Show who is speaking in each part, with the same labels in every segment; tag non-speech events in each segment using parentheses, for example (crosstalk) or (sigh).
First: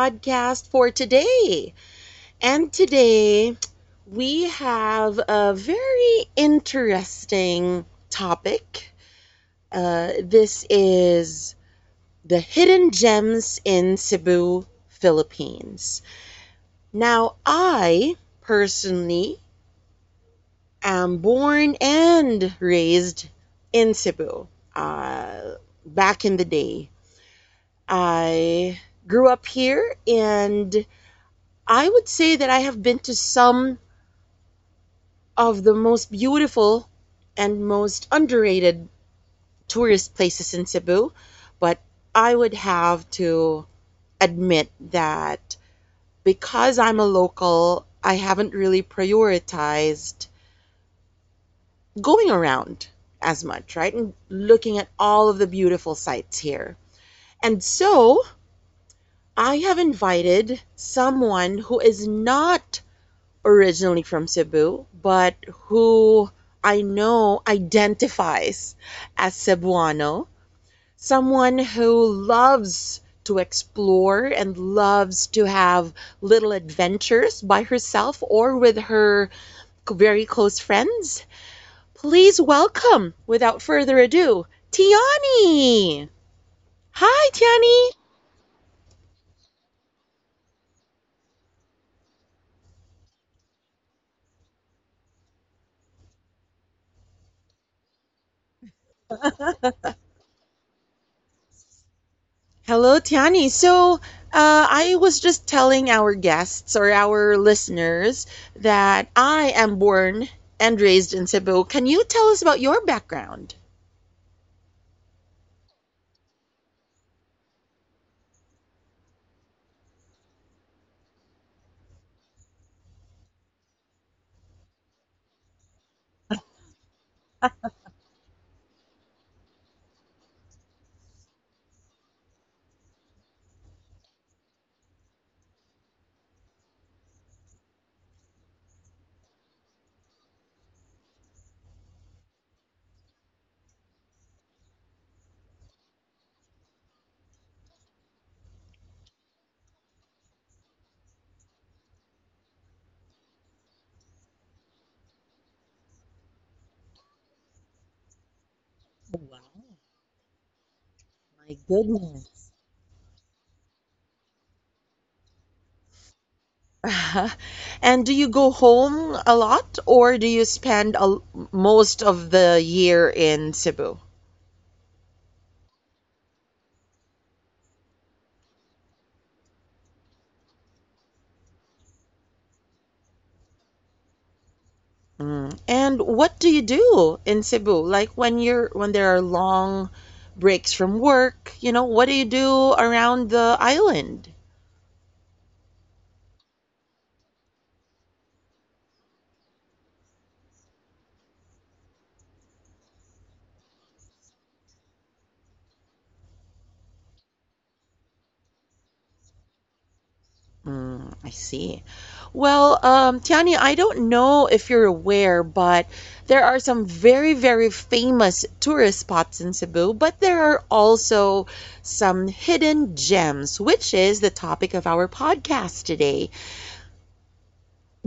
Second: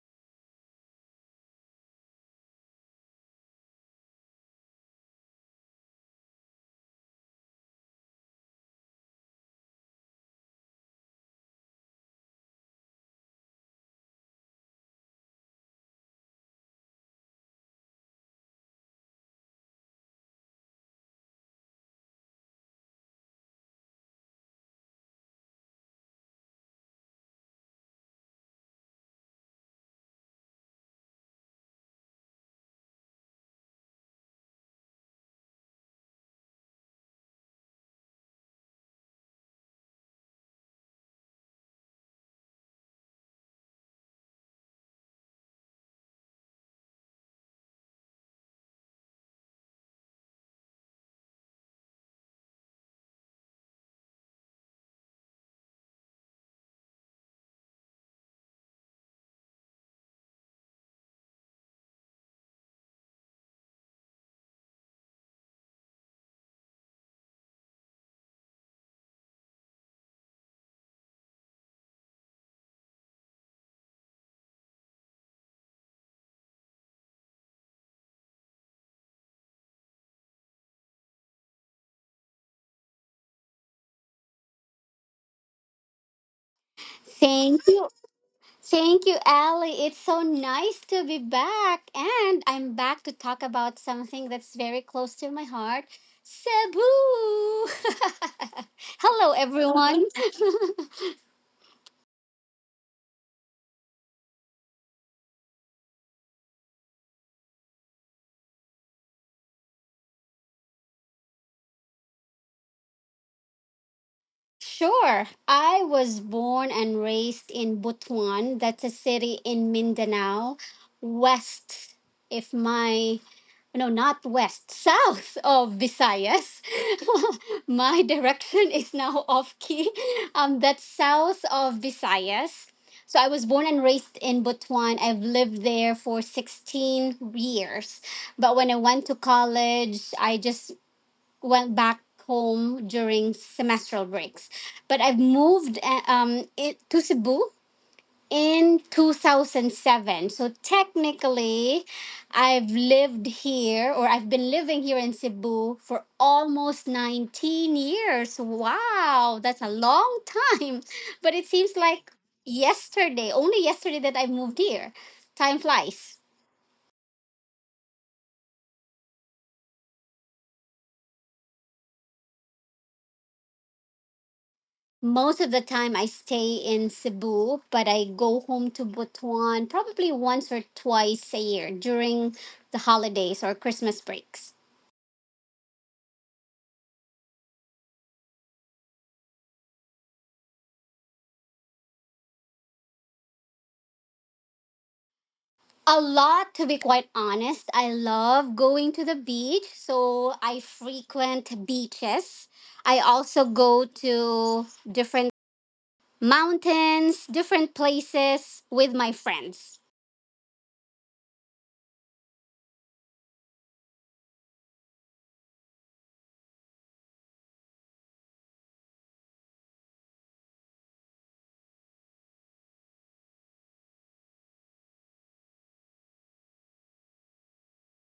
Speaker 1: podcast for today. And today we have a very interesting topic. This is the hidden gems in Cebu, Philippines. Now, I personally am born and raised in Cebu uh, back in the day I grew up here, and I would say that I have been to some of the most beautiful and most underrated tourist places in Cebu, but I would have to admit that because I'm a local, I haven't really prioritized going around as much, right? And looking at all of the beautiful sights here. And so I have invited someone who is not originally from Cebu, but who I know identifies as Cebuano, someone who loves to explore and loves to have little adventures by herself or with her very close friends. Please welcome, without further ado, Tiani. Hi,
Speaker 2: Thank you.
Speaker 1: Tiani.
Speaker 2: Thank you, Ali. It's so nice to be back. And I'm back to talk about something that's very close to my heart, Cebu. (laughs) Hello, everyone. (laughs)
Speaker 1: Hello, Tiani. So, I was just telling our guests or our listeners that I am born and raised in Cebu. Can you tell us about your background?
Speaker 2: Sure. I was born and raised in Butuan. That's a city in Mindanao, west, if my no, not west, south of Visayas. (laughs) My direction is now off key. That's south of Visayas. So I was born and raised in Butuan. I've lived there for 16 years. But when I went to college, I just went back home during semestral breaks. But I've moved to Cebu in 2007. So technically, I've lived here, or I've been living here in Cebu for almost 19 years. Wow, that's a long time. (laughs) But it
Speaker 1: My
Speaker 2: seems like
Speaker 1: goodness.
Speaker 2: yesterday, only yesterday, that I moved here. Time flies.
Speaker 1: (laughs) And do you go home a lot or do you spend most of the year in Cebu?
Speaker 2: Most of the time I stay in Cebu, but I go home to Butuan probably once or twice a year during the holidays or Christmas breaks.
Speaker 1: Mm. And what do you do in Cebu? Like when you're when there are long breaks from work, what do you do around the island?
Speaker 2: A lot, to be quite honest. I love going to the beach, so I frequent beaches. I also go to different mountains, different places with my friends.
Speaker 1: Mm, I see. Well, Tiani, I don't know if you're aware, but there are some very, very famous tourist spots in Cebu, but there are also some hidden gems, which is the topic of our podcast today.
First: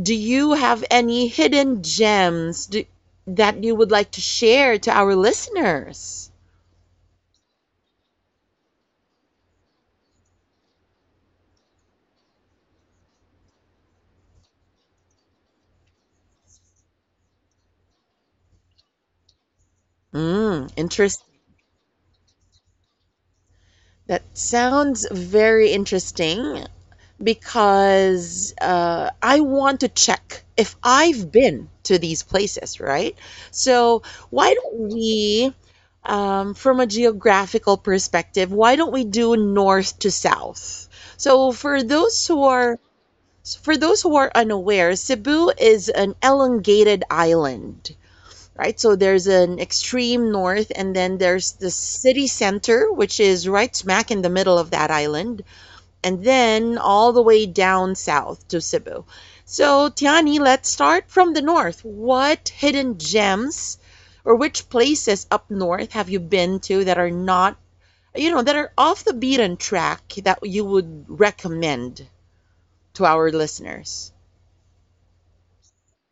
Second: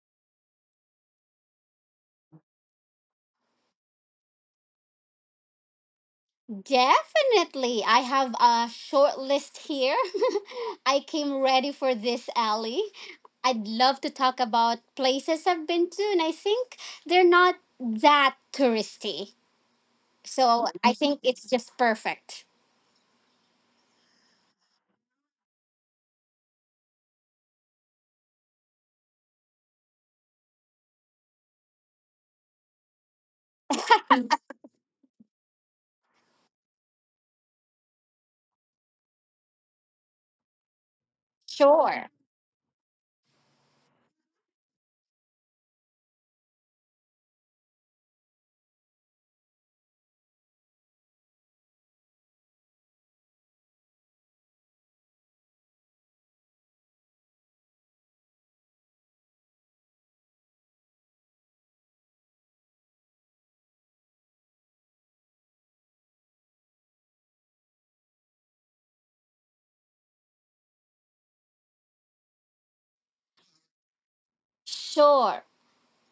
Speaker 1: Do you have any hidden gems that you would like to share to our listeners?
Speaker 2: Definitely, I have a short list here. (laughs) I came ready for this, Ally. I'd love to talk about places I've been to, and I think they're not that touristy. So
Speaker 1: Mm,
Speaker 2: I think
Speaker 1: interest.
Speaker 2: it's just perfect.
Speaker 1: That sounds very interesting. Because I want to check if I've been to these places, right? So, why don't we, from a geographical perspective, why don't we do north to south? So,
Speaker 2: Sure.
Speaker 1: for those who are unaware, Cebu is an elongated island, right? So there's an extreme north, and then there's the city center, which is right smack in the middle of that island and then all the way down south to Cebu. So, Tiani, let's start from the north. What hidden gems or which places up north have you been to that are not, that are off the beaten track that you would recommend to our listeners?
Speaker 2: Sure.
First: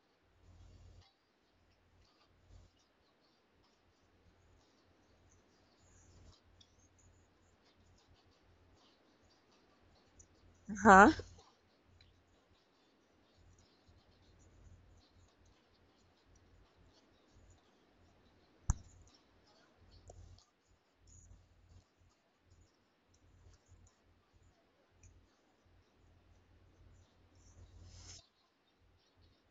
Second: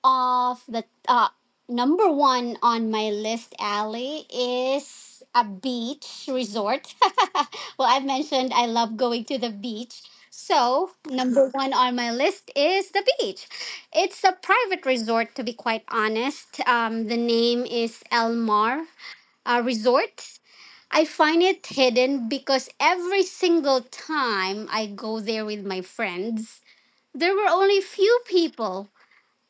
Speaker 2: Of the Number one on my list, Ali, is a beach resort. (laughs) Well, I've mentioned I love going to the beach. So,
Speaker 1: Huh?
Speaker 2: number (laughs) one on my list is the beach. It's a private resort, to be quite honest. The name is El Mar Resort. I find it hidden because every single time I go there with my friends, there were only few people.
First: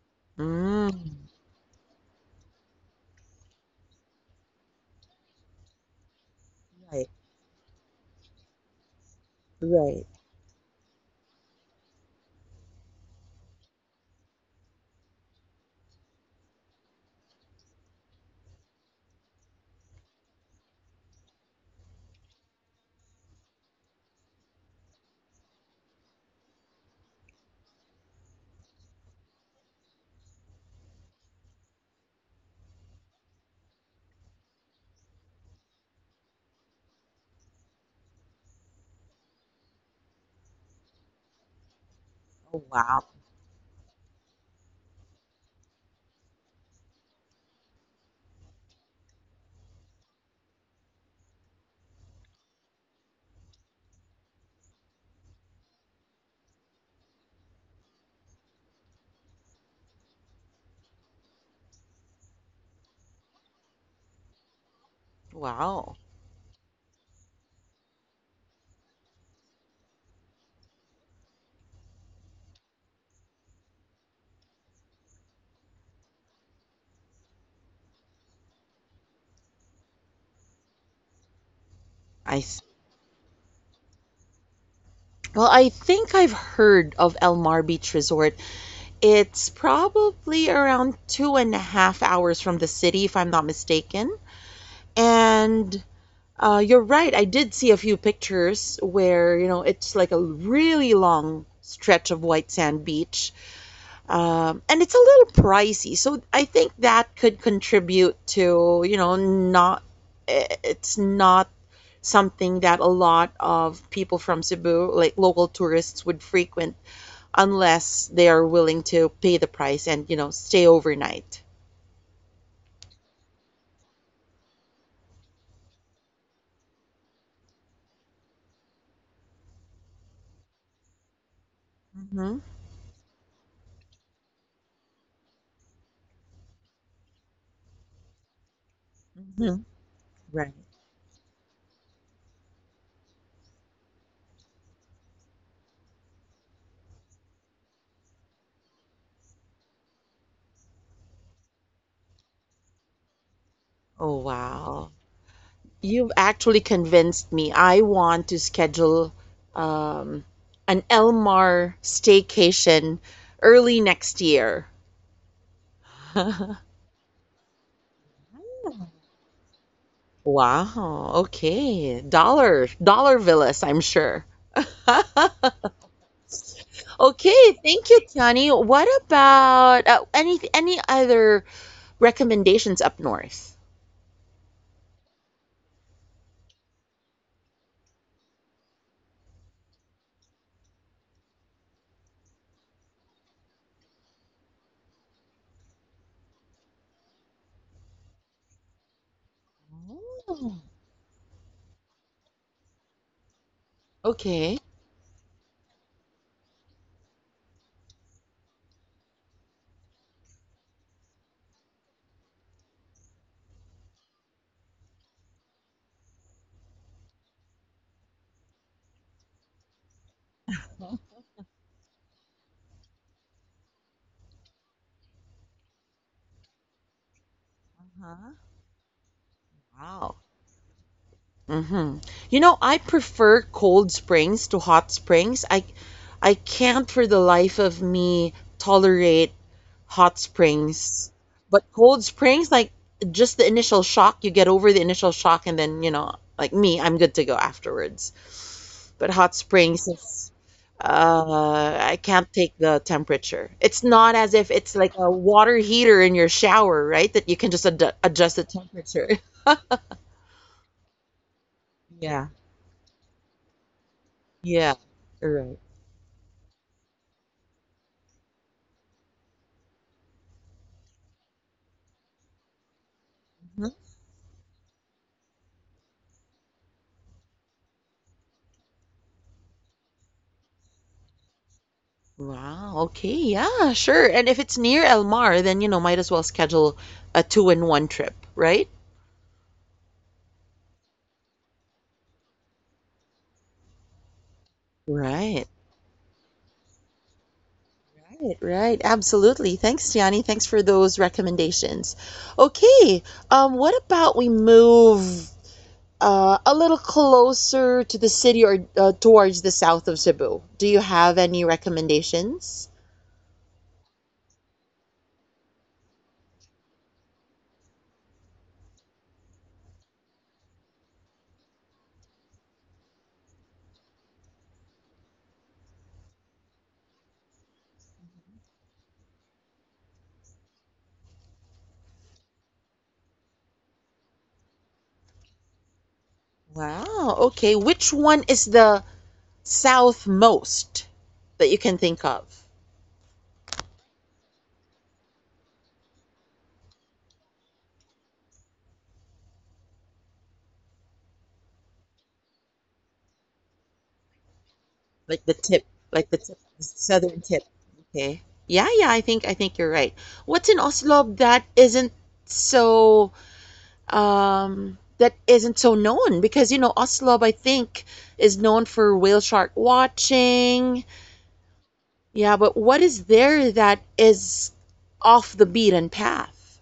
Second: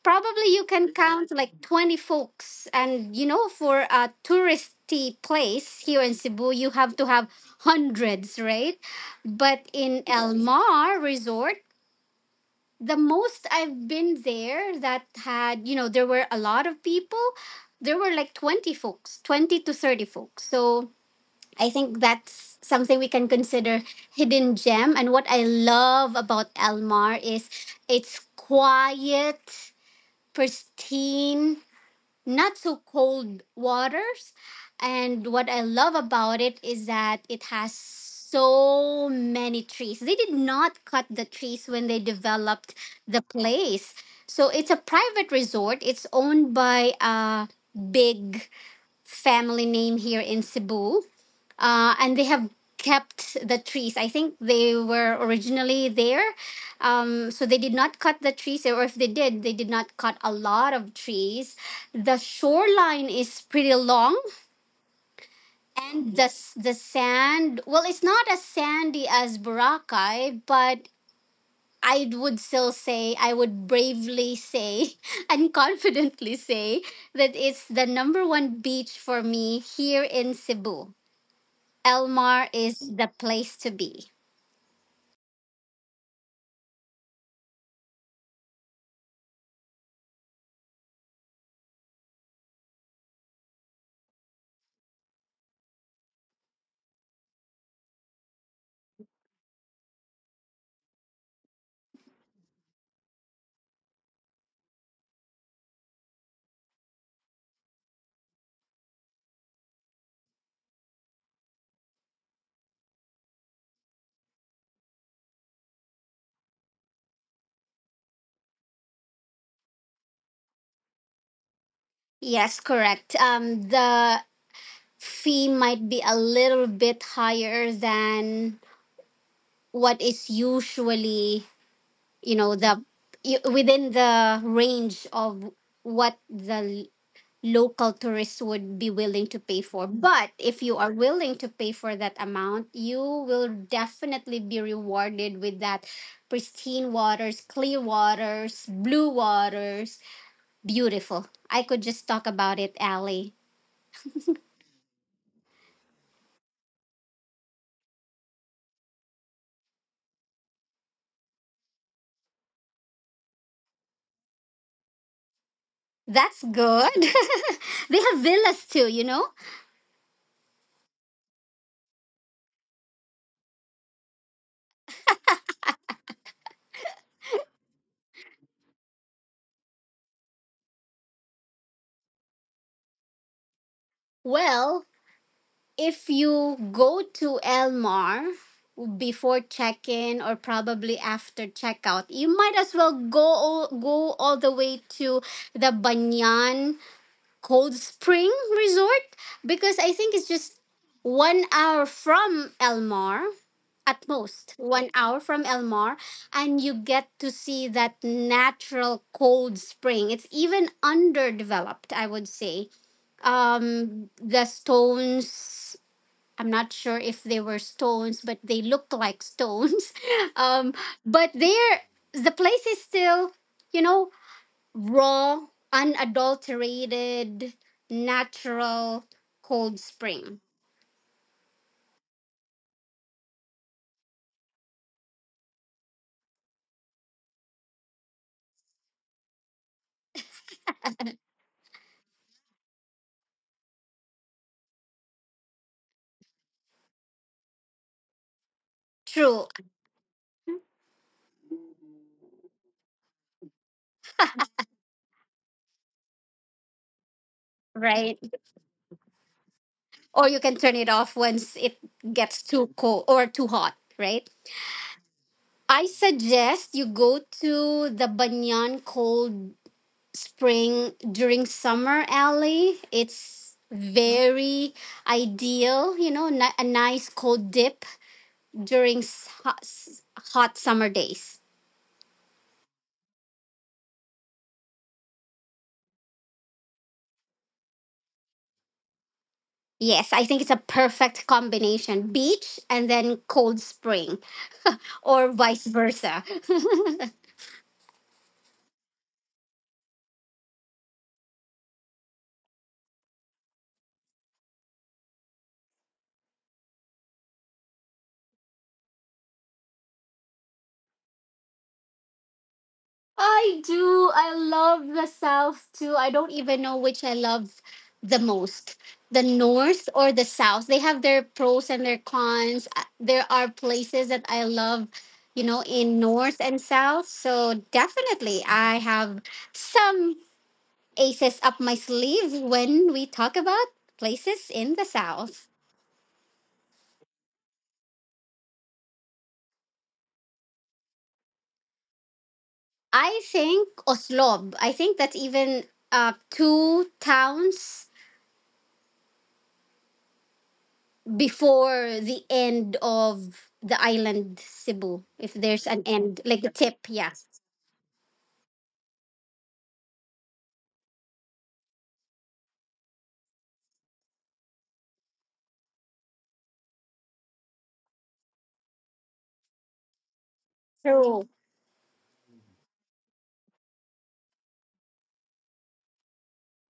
Speaker 2: Probably you can count
Speaker 1: Mm,
Speaker 2: like 20 folks, and you know, for a touristy place here in Cebu, you have to
Speaker 1: right.
Speaker 2: have hundreds, right? But in
Speaker 1: Right.
Speaker 2: El Mar Resort, the most I've been there, that had, you know, there were a lot of people, there were like 20 folks, 20 to 30 folks. So I think that's something we can consider hidden gem. And what I love about El Mar is it's quiet, pristine, not so cold waters. And what I love about it is that it has so many trees. They did not cut the trees when they
Speaker 1: Oh,
Speaker 2: developed
Speaker 1: wow.
Speaker 2: the place. So it's a private resort. It's owned by a big family name here in Cebu, and they have kept the trees. I think they were originally there, so they did not cut the trees, or if they did, they did not cut a lot of trees. The shoreline is pretty long.
Speaker 1: Wow.
Speaker 2: And the sand, well, it's not as sandy as Boracay, but I would still say, I would bravely say, (laughs) and confidently say that it's the number one beach for me here in Cebu. El
Speaker 1: I
Speaker 2: Mar
Speaker 1: s-
Speaker 2: is the place to be.
Speaker 1: well, I think I've heard of El Mar Beach Resort. It's probably around 2.5 hours from the city, if I'm not mistaken. And you're right, I did see a few pictures where, it's like a really long stretch of white sand beach. And it's a little pricey. So I think that could contribute to, not, it's not something that a lot of people from Cebu, like local tourists, would frequent unless they are willing to pay the price and, stay overnight.
Speaker 2: Yes, correct. The fee might be a little bit higher than what is usually, you
Speaker 1: Mhm.
Speaker 2: know, the within the range of what the local tourists would be willing to pay
Speaker 1: Mhm.
Speaker 2: for. But
Speaker 1: Right.
Speaker 2: if you are willing to pay for that amount, you will definitely be rewarded with that pristine waters, clear waters, blue waters. Beautiful. I could just talk about it, Ali.
Speaker 1: Oh, wow. You've actually convinced me. I want to schedule um, an Elmar staycation early next year.
Speaker 2: That's
Speaker 1: (laughs)
Speaker 2: good. (laughs) They have villas too, you know?
Speaker 1: Wow. Okay. Dollar, dollar villas, I'm sure. (laughs) Okay. Thank you, Tiani. What about any other recommendations up north?
Speaker 2: Well, if you go to Elmar before check-in or probably after checkout, you might as well go go all the way to the Banyan Cold Spring Resort, because I think it's just 1 hour from Elmar, at most
Speaker 1: Okay.
Speaker 2: 1 hour from Elmar. And you get to see that natural cold spring. It's even underdeveloped, I would say. The stones, I'm not sure if they were stones, but they looked like stones. (laughs) Um, but there, the place is still, you know, raw, unadulterated,
Speaker 1: Uh-huh.
Speaker 2: natural cold
Speaker 1: Wow.
Speaker 2: spring.
Speaker 1: Mm-hmm. I prefer cold springs to hot springs. I can't for the life of me tolerate hot springs. But cold springs, like just the initial shock, you get over the initial shock and then, like me, I'm good to go afterwards. But hot
Speaker 2: True,
Speaker 1: springs, I can't take the temperature. It's not as if it's like a water heater in your shower, right? That you can just ad
Speaker 2: right?
Speaker 1: adjust the temperature.
Speaker 2: Or you can turn it off once it
Speaker 1: Yeah,
Speaker 2: gets too cold or too hot, right?
Speaker 1: yeah, right.
Speaker 2: I suggest you go to the Banyan Cold Spring during summer, alley it's
Speaker 1: Mhm.
Speaker 2: very ideal, you know, a nice cold dip during hot summer days.
Speaker 1: Wow, okay, yeah, sure. And if it's near El Mar, then might as well schedule a two in one trip, right?
Speaker 2: Yes, I think it's a perfect combination, beach and then cold spring, or
Speaker 1: Right.
Speaker 2: vice versa. (laughs)
Speaker 1: Right, right. Absolutely. Thanks, Tiani. Thanks for those recommendations. Okay, what about we move a little closer to the city or towards the south of Cebu? Do you have any recommendations?
Speaker 2: I do. I love the South too. I don't even know which I love the most, the North or the South. They have their pros and their cons. There are places that I love, you know, in North and South. So definitely, I have some aces up my sleeve when we talk about places in the South.
Speaker 1: Wow, okay. Which one is the southmost that you can think of,
Speaker 2: I think Oslob. I think that's even two towns before the end of the island Cebu, if
Speaker 1: like the
Speaker 2: there's
Speaker 1: tip,
Speaker 2: an
Speaker 1: like
Speaker 2: end,
Speaker 1: the
Speaker 2: like
Speaker 1: tip,
Speaker 2: the tip, yeah.
Speaker 1: southern tip. Okay. Yeah, yeah. I think you're right. What's in Oslob so that isn't so known because Oslob I think is known for whale shark watching.
Speaker 2: True.
Speaker 1: Yeah, but what is there that is off the beaten path?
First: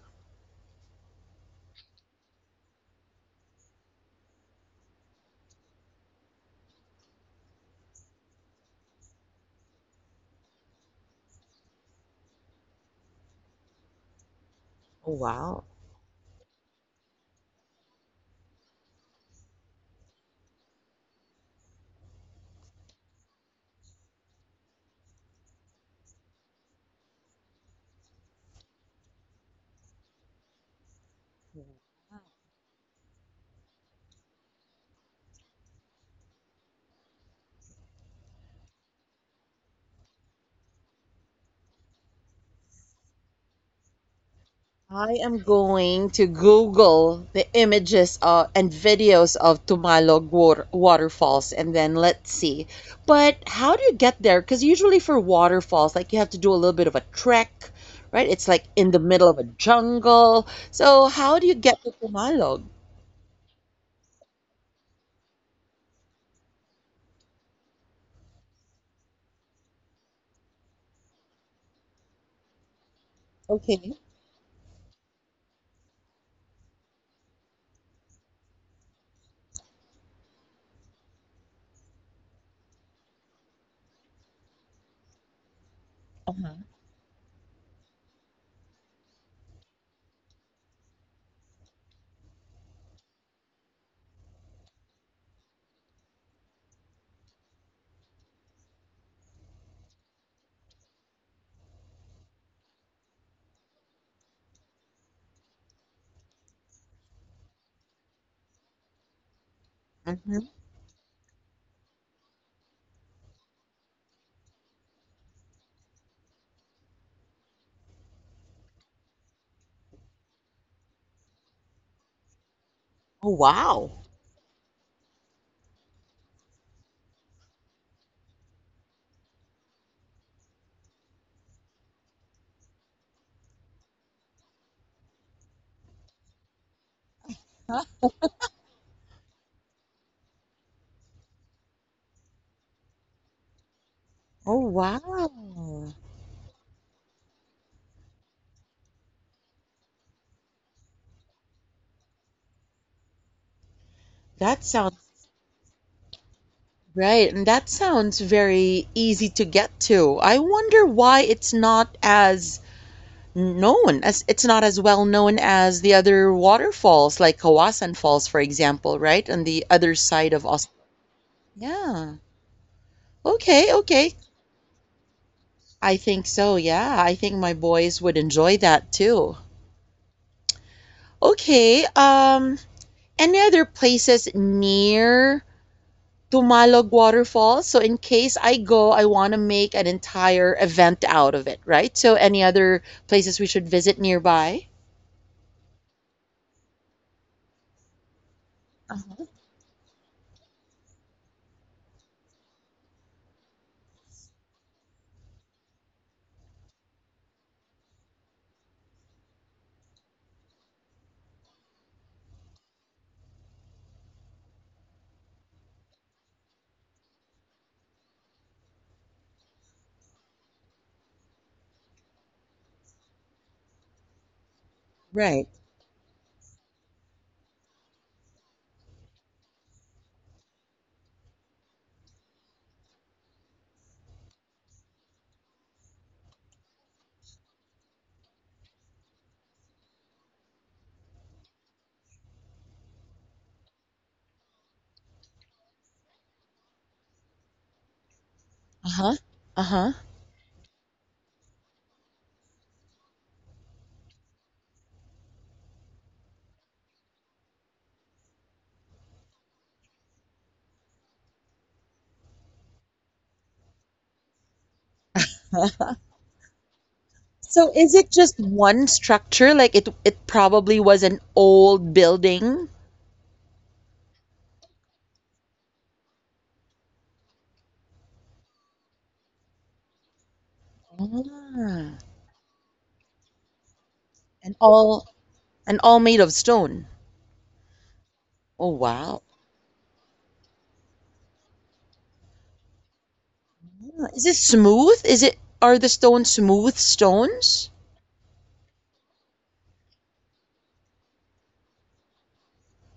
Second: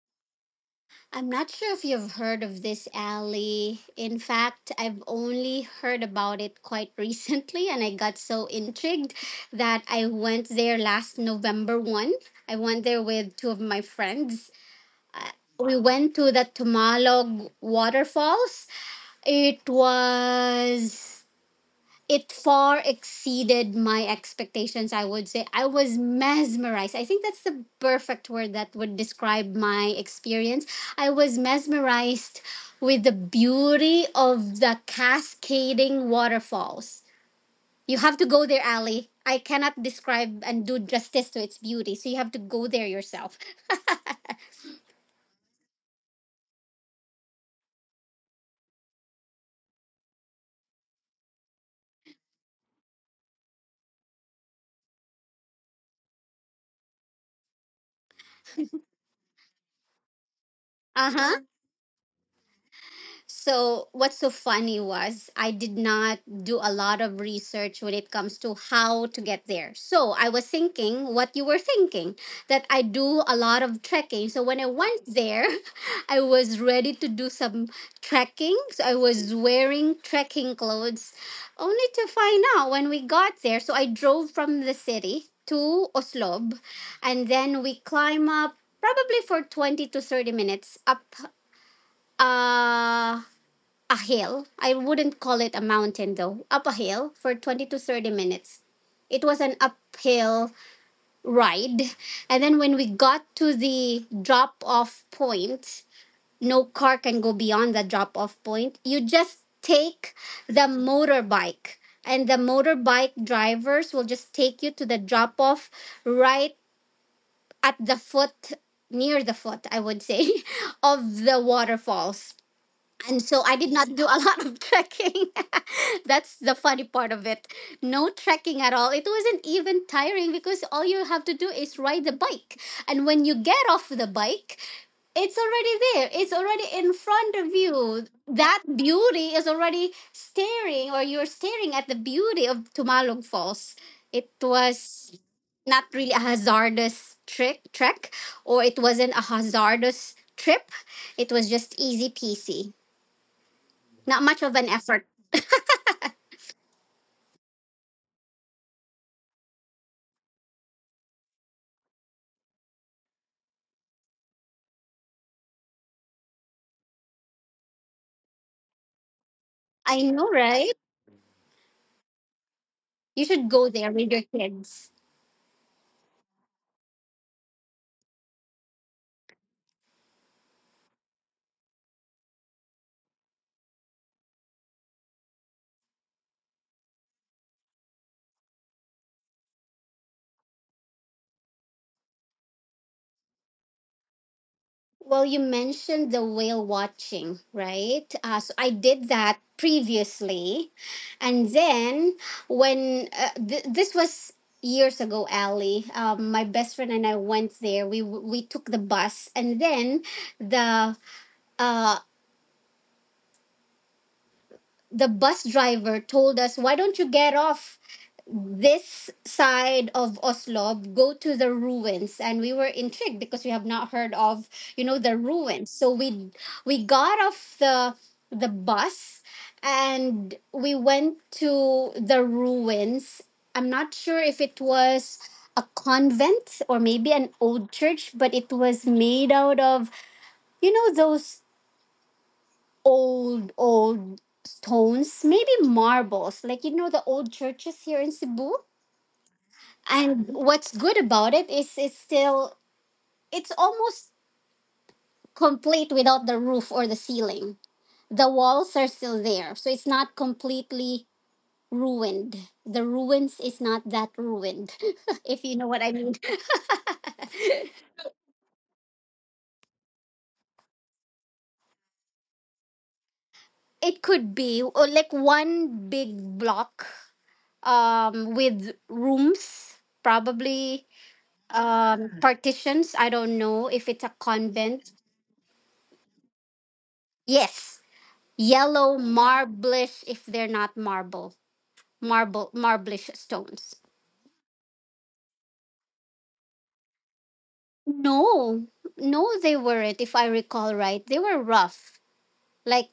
Speaker 2: I'm not sure if you've heard of this, alley. In fact, I've only heard about it quite (laughs) recently, and I got so intrigued that I went there last November 1. I went there with two of my friends.
Speaker 1: Oh
Speaker 2: Uh,
Speaker 1: wow.
Speaker 2: we went to the Tumalog waterfalls. It was, it far exceeded my expectations, I would say. I was mesmerized. I think that's the perfect word that would describe my experience. I was mesmerized with the beauty of the cascading waterfalls. You have to go there, Ali. I cannot describe and do justice to its beauty, so you have to go there yourself.
Speaker 1: I am going to Google the images of, and videos of Tumalog waterfalls and then let's see. But how do you get there? Because usually for waterfalls, like you have to do a little bit of a trek, right? It's like in the middle of a jungle. So
Speaker 2: Uh-huh.
Speaker 1: how do you get to Tumalog?
Speaker 2: So, what's so funny was I did not do a lot of research when it comes to how to get there. So, I was thinking what you were thinking, that I do a
Speaker 1: Okay.
Speaker 2: lot of trekking. So, when I went there, (laughs) I was ready to do some trekking. So, I was wearing trekking clothes, only to find out when we got there. So, I drove from the city to
Speaker 1: Uh-huh.
Speaker 2: Oslob, and then we climb up probably for 20 to 30 minutes up uh a hill. I wouldn't call it a mountain though. Up a hill for 20 to 30 minutes. It was an uphill ride. And then when we got to the drop off point, no car can go beyond the drop off point. You just take
Speaker 1: Hmm.
Speaker 2: the motorbike, and the motorbike drivers will just take you to the drop off, right at the foot, near the foot, I would say, (laughs) of the waterfalls. And
Speaker 1: Oh,
Speaker 2: so I did not
Speaker 1: wow.
Speaker 2: do a lot of (laughs) trekking. (laughs) That's the funny part of it. No trekking at all. It wasn't even tiring because all you have to do is ride the bike. And when you get off the bike, it's already there. It's already in front of you. That beauty is already staring, or you're staring at the beauty of Tumalog Falls. It
Speaker 1: Oh,
Speaker 2: was not
Speaker 1: wow.
Speaker 2: really a hazardous trick trek, or it wasn't a hazardous trip. It was just easy peasy. Not much of
Speaker 1: That
Speaker 2: an
Speaker 1: sounds
Speaker 2: effort.
Speaker 1: right. And that sounds very easy to get to. I wonder why it's not as known as it's not as well known as the other waterfalls like Kawasan Falls for example, right? On the other
Speaker 2: I know,
Speaker 1: side of Aus.
Speaker 2: right?
Speaker 1: Yeah.
Speaker 2: You should go
Speaker 1: Okay,
Speaker 2: there with
Speaker 1: okay.
Speaker 2: your kids.
Speaker 1: I think so. Yeah, I think my boys would enjoy that too. Okay. Any other places near Tumalog Waterfall? So in case I go, I want to make an entire event out of it, right? So any other places we should visit nearby?
Speaker 2: Well, you mentioned the whale watching, right? So I did
Speaker 1: Uh-huh.
Speaker 2: that previously. And then this was years ago, Ali. Um, my best friend and I went there. We took the bus, and then the uh, the bus driver told us, why don't you get off this side of Oslo, go to the ruins? And we were intrigued because we have not heard of, you know,
Speaker 1: Right.
Speaker 2: the ruins. So we got off the bus and we went to the ruins. I'm not sure if it was a convent or maybe an old church, but it was made out of, you know, those old stones, maybe marbles, like, you know, the old churches here in Cebu.
Speaker 1: Uh-huh. Uh-huh.
Speaker 2: And what's good about it is it's still, it's almost complete without the roof or the ceiling. The walls are still there, so it's not completely ruined. The ruins is not that ruined, (laughs) if you know
Speaker 1: (laughs)
Speaker 2: what I mean. (laughs)
Speaker 1: So is it just one structure? Like it probably was an old building.
Speaker 2: It could be, or like one big block, um, with rooms, probably,
Speaker 1: Ah,
Speaker 2: um, partitions. I don't know if it's a
Speaker 1: and
Speaker 2: convent.
Speaker 1: all and all made of stone.
Speaker 2: Yes,
Speaker 1: Oh
Speaker 2: yellow
Speaker 1: wow.
Speaker 2: marblish, if they're not marble, marblish stones.
Speaker 1: Ah, Is it smooth? Is it are the stones smooth stones?
Speaker 2: No, no, they weren't. If I recall right, they were rough. Like,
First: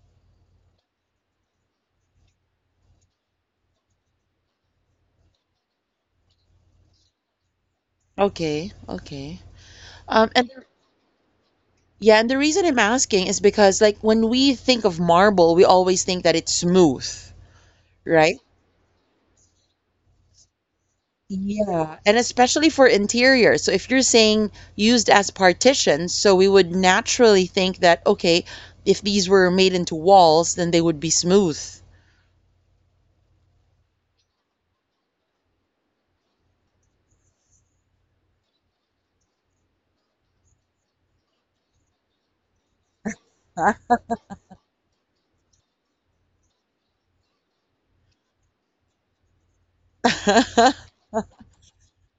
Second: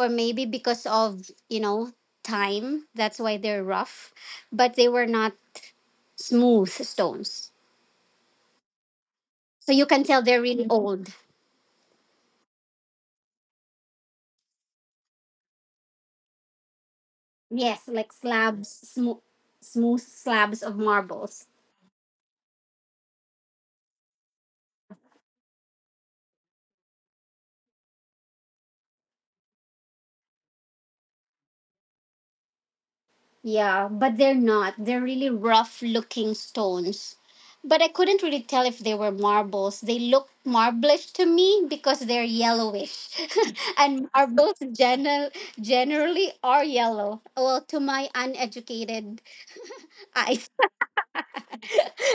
Speaker 2: or maybe because of, you know, time, that's why they're rough. But they were not smooth stones,
Speaker 1: Okay, okay.
Speaker 2: so you can tell
Speaker 1: Um
Speaker 2: they're
Speaker 1: and the-
Speaker 2: really Mhm. old.
Speaker 1: yeah, and the reason I'm asking is because like when we think of marble, we always think that it's smooth,
Speaker 2: Yes, like
Speaker 1: right?
Speaker 2: slabs, smooth, smooth slabs of marbles.
Speaker 1: Yeah, and especially for interior. So if you're saying used as partitions, so we would naturally think that, okay, if these were made into walls, then they would be smooth.
Speaker 2: Yeah, but they're not. They're really rough looking stones. But I couldn't really tell if they were marbles. They look marblish to me because they're yellowish. (laughs) And generally are yellow. Well, to my uneducated eyes.
Speaker 1: (laughs)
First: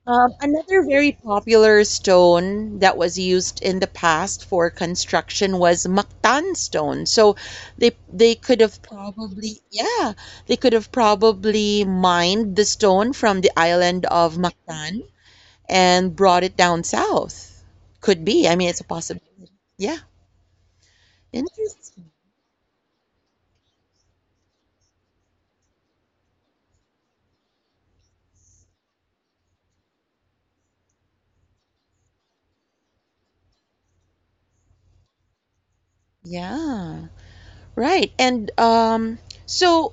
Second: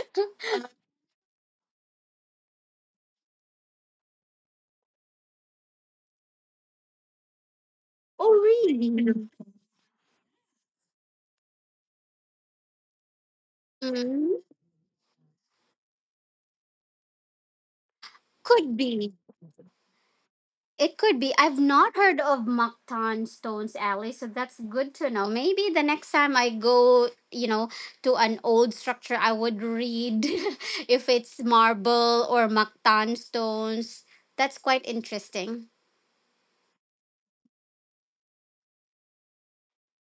Speaker 1: Another very popular stone that was used in the past for construction was Mactan stone. So they
Speaker 2: Oh,
Speaker 1: they could have
Speaker 2: really?
Speaker 1: probably yeah, they could have probably mined the stone from the island
Speaker 2: Mm,
Speaker 1: of Mactan and brought it down south. Could be. I mean,
Speaker 2: could
Speaker 1: it's a
Speaker 2: be.
Speaker 1: possibility. Yeah.
Speaker 2: It could be. I've not
Speaker 1: Interesting.
Speaker 2: heard of Mactan Stones, Alley, so that's good to know. Maybe the next time I go, you know, to an old structure, I would read (laughs) if it's marble or Mactan stones. That's quite interesting.
Speaker 1: Yeah. Right. And so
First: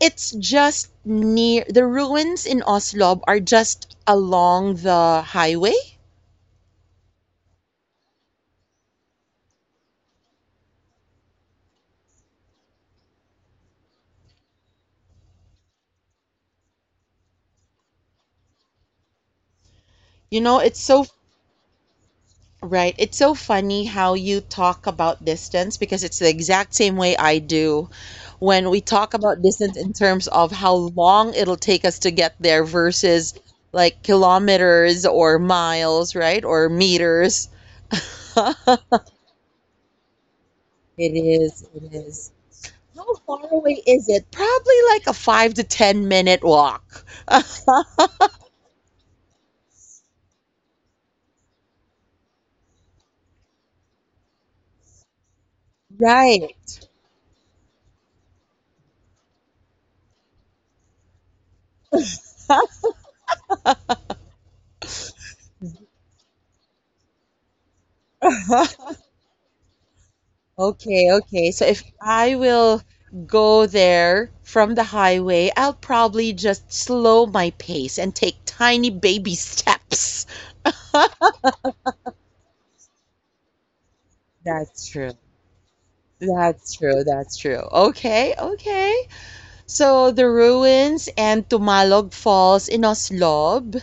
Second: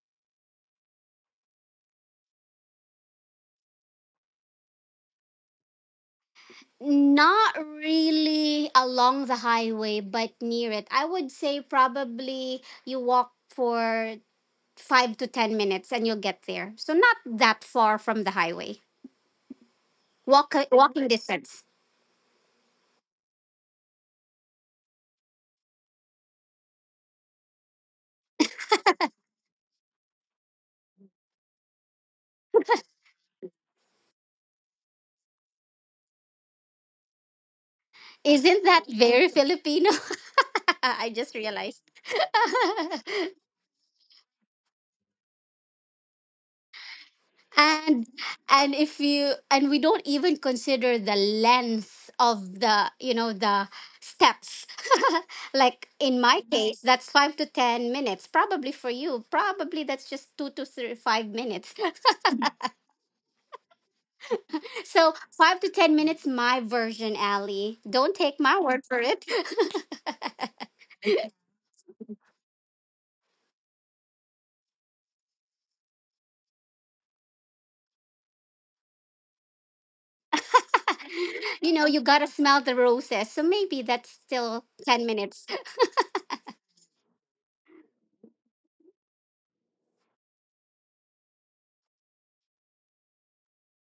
Speaker 1: it's just near the ruins in Oslob are just along the highway.
Speaker 2: Not really along the highway, but near it. I would say probably you walk for 5 to 10 minutes and you'll get there. So not that far from the highway.
Speaker 1: You
Speaker 2: Walk
Speaker 1: know, it's so
Speaker 2: walking distance.
Speaker 1: Right. It's so funny how you talk about distance because it's the exact same way I do when we talk about distance in terms of how long it'll take us to get there versus like kilometers or miles, right? Or meters.
Speaker 2: Isn't
Speaker 1: (laughs)
Speaker 2: that very Filipino? (laughs) I
Speaker 1: It
Speaker 2: just
Speaker 1: is.
Speaker 2: realized.
Speaker 1: It is. How far
Speaker 2: (laughs)
Speaker 1: away is it? Probably like a 5 to 10 minute walk. (laughs)
Speaker 2: and and if you and we don't even consider the length of the the steps. (laughs) Like in my case,
Speaker 1: Right.
Speaker 2: that's 5 to 10 minutes. Probably for you, probably that's just 2 to 3 5 minutes. (laughs) So 5 to 10 minutes, my version, Ali. Don't take my word for
Speaker 1: (laughs)
Speaker 2: it.
Speaker 1: Okay, okay. So if I will go there from the highway, I'll probably just slow my pace and take tiny baby steps. (laughs)
Speaker 2: (laughs) You gotta smell the roses. So maybe that's still
Speaker 1: That's
Speaker 2: ten
Speaker 1: true.
Speaker 2: minutes.
Speaker 1: That's true. That's true. Okay, okay. So the ruins and Tumalog Falls in Oslob.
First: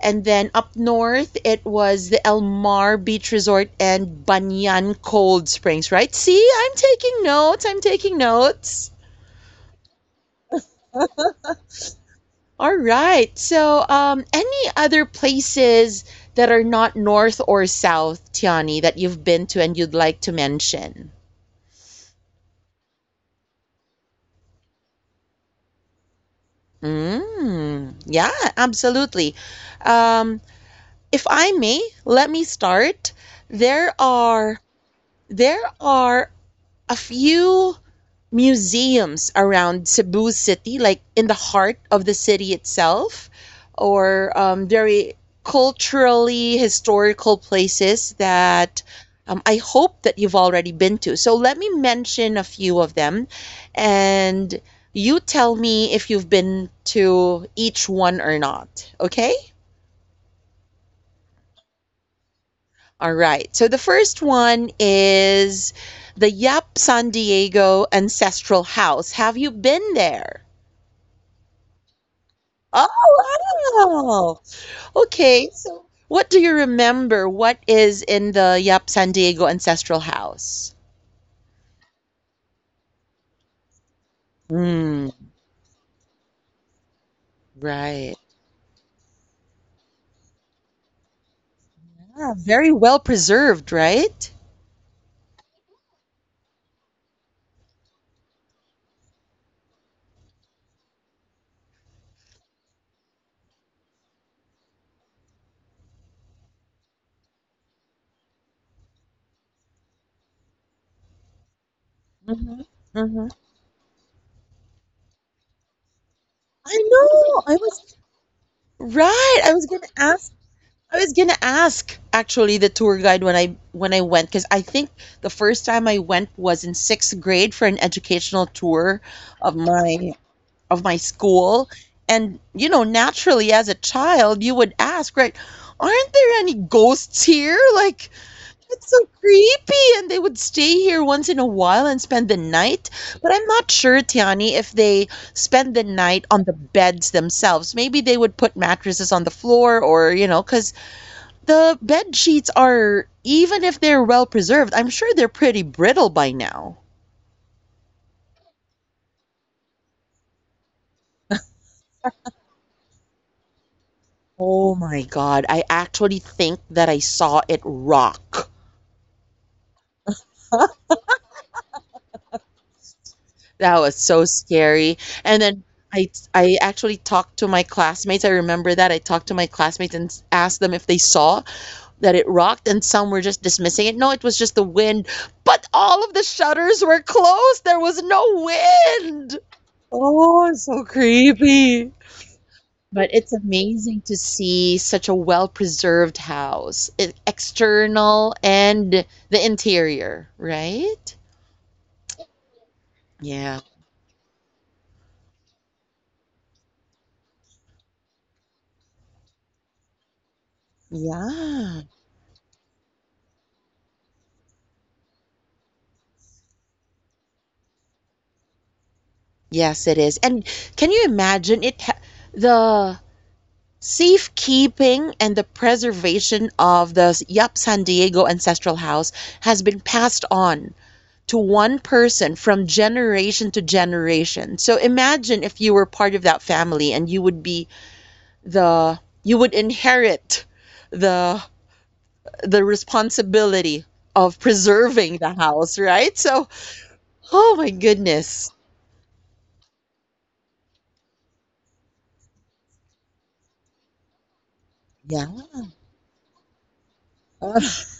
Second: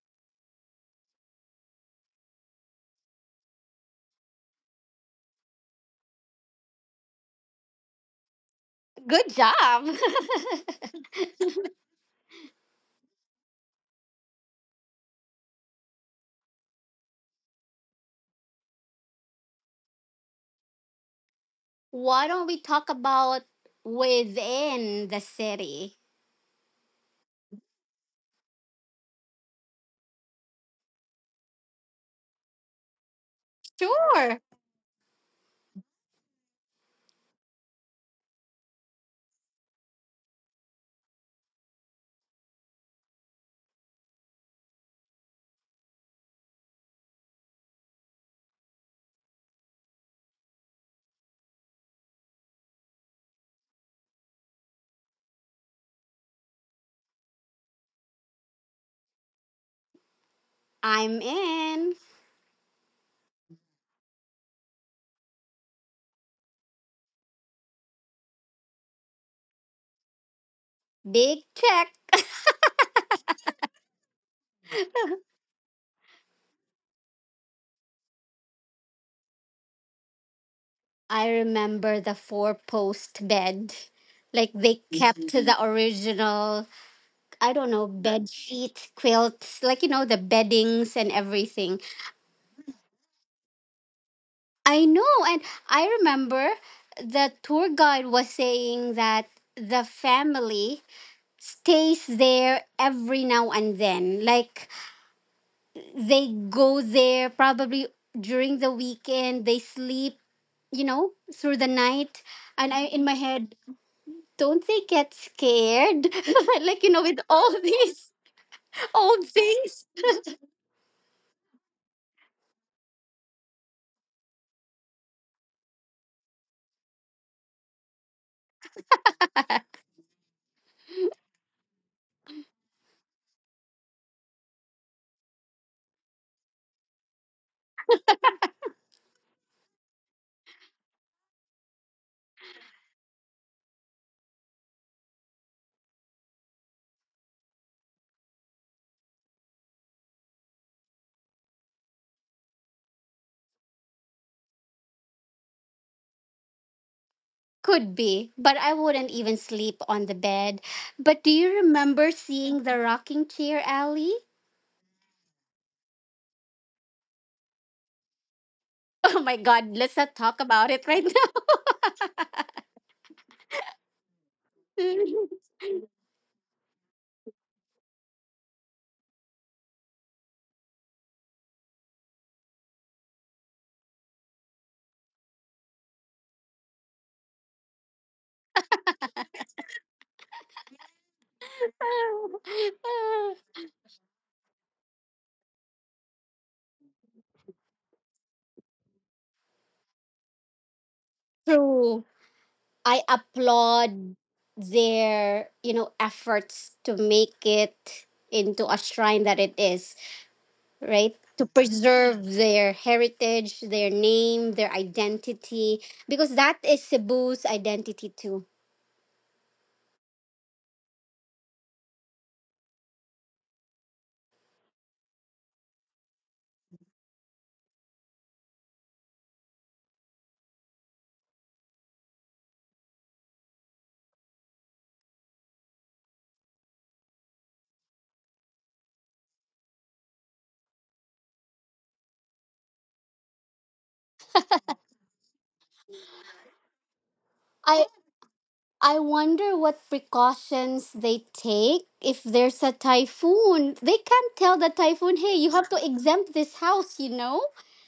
Speaker 1: And then up north, it was the El Mar Beach Resort and Banyan Cold Springs, right? See, I'm taking notes. I'm taking notes.
Speaker 2: Good job. (laughs)
Speaker 1: All right. So, any other places that are not north or south, Tiani, that you've been to and you'd like to mention?
Speaker 2: Why don't we talk about within the city?
Speaker 1: Mm, yeah, absolutely. Um, if I may, let me start. There
Speaker 2: Sure.
Speaker 1: are there are a few museums around Cebu City, like in the heart of the city itself, or very culturally historical places that I hope that you've already been to. So let me mention a few of them, and you tell me if you've been to each one or not. Okay?
Speaker 2: I'm in.
Speaker 1: All right. So the first one is the Yap San Diego Ancestral House. Have you been there?
Speaker 2: Big check.
Speaker 1: Oh, wow. Okay. So, what do you remember? What is in the Yap San Diego ancestral house?
Speaker 2: I remember the four post bed. Like they
Speaker 1: Hmm.
Speaker 2: kept to the original, I don't know,
Speaker 1: Right.
Speaker 2: bed sheets, quilts, like, the beddings and everything.
Speaker 1: Ah, very well preserved, right?
Speaker 2: I know. And I remember the tour guide was saying that the family stays there every now and then. Like they go there probably during the weekend, they sleep, through the night.
Speaker 1: Mm-hmm.
Speaker 2: And I in my
Speaker 1: Mm-hmm.
Speaker 2: head, don't they get scared? (laughs)
Speaker 1: I
Speaker 2: Like, with
Speaker 1: know.
Speaker 2: all
Speaker 1: I
Speaker 2: (laughs)
Speaker 1: was
Speaker 2: these old
Speaker 1: right. I was
Speaker 2: things.
Speaker 1: gonna ask. Actually the tour guide when I went because I think the first time I went was in sixth grade for an educational tour of my of my school and naturally as a child you would ask, right? Aren't there any ghosts here? Like, it's so creepy. And they would stay here once in a while and spend the night, but I'm not sure, Tiani, if they spend the night on the beds themselves. Maybe they would put mattresses on the floor, or because the bed sheets are, even if they're well preserved, I'm sure they're pretty brittle by now.
Speaker 2: Could be, but I wouldn't even sleep on the bed. But do you remember seeing the rocking chair, Ally? (laughs)
Speaker 1: Oh my god, I actually think that I saw it rock.
Speaker 2: Oh my god, let's not talk about it right
Speaker 1: That was so scary.
Speaker 2: now.
Speaker 1: And then I actually talked to my classmates. I remember that I talked to my classmates and asked them if they saw that it rocked, and some were just dismissing it. No, it was just the wind. But all of the shutters were closed. There was no wind. Oh, it's so creepy. But it's amazing to see such a well-preserved house, e- external and the interior, right?
Speaker 2: (laughs) True. I
Speaker 1: Yeah.
Speaker 2: applaud their, efforts to make it into a shrine that it is, right?
Speaker 1: Yeah.
Speaker 2: To preserve their heritage, their name, their identity, because that is Cebu's identity too.
Speaker 1: Yes, it is. And can you imagine it ha the safekeeping and the preservation of the s- Yap San Diego ancestral house has been passed on to one person from generation to generation. So imagine if you were part of that family and you would be the you would inherit the the responsibility of preserving the house, right? So, oh my
Speaker 2: I
Speaker 1: goodness.
Speaker 2: I wonder what precautions they take if there's a typhoon. They can't tell the
Speaker 1: Yeah.
Speaker 2: typhoon, "Hey, you have to exempt this house," you know?
Speaker 1: (laughs)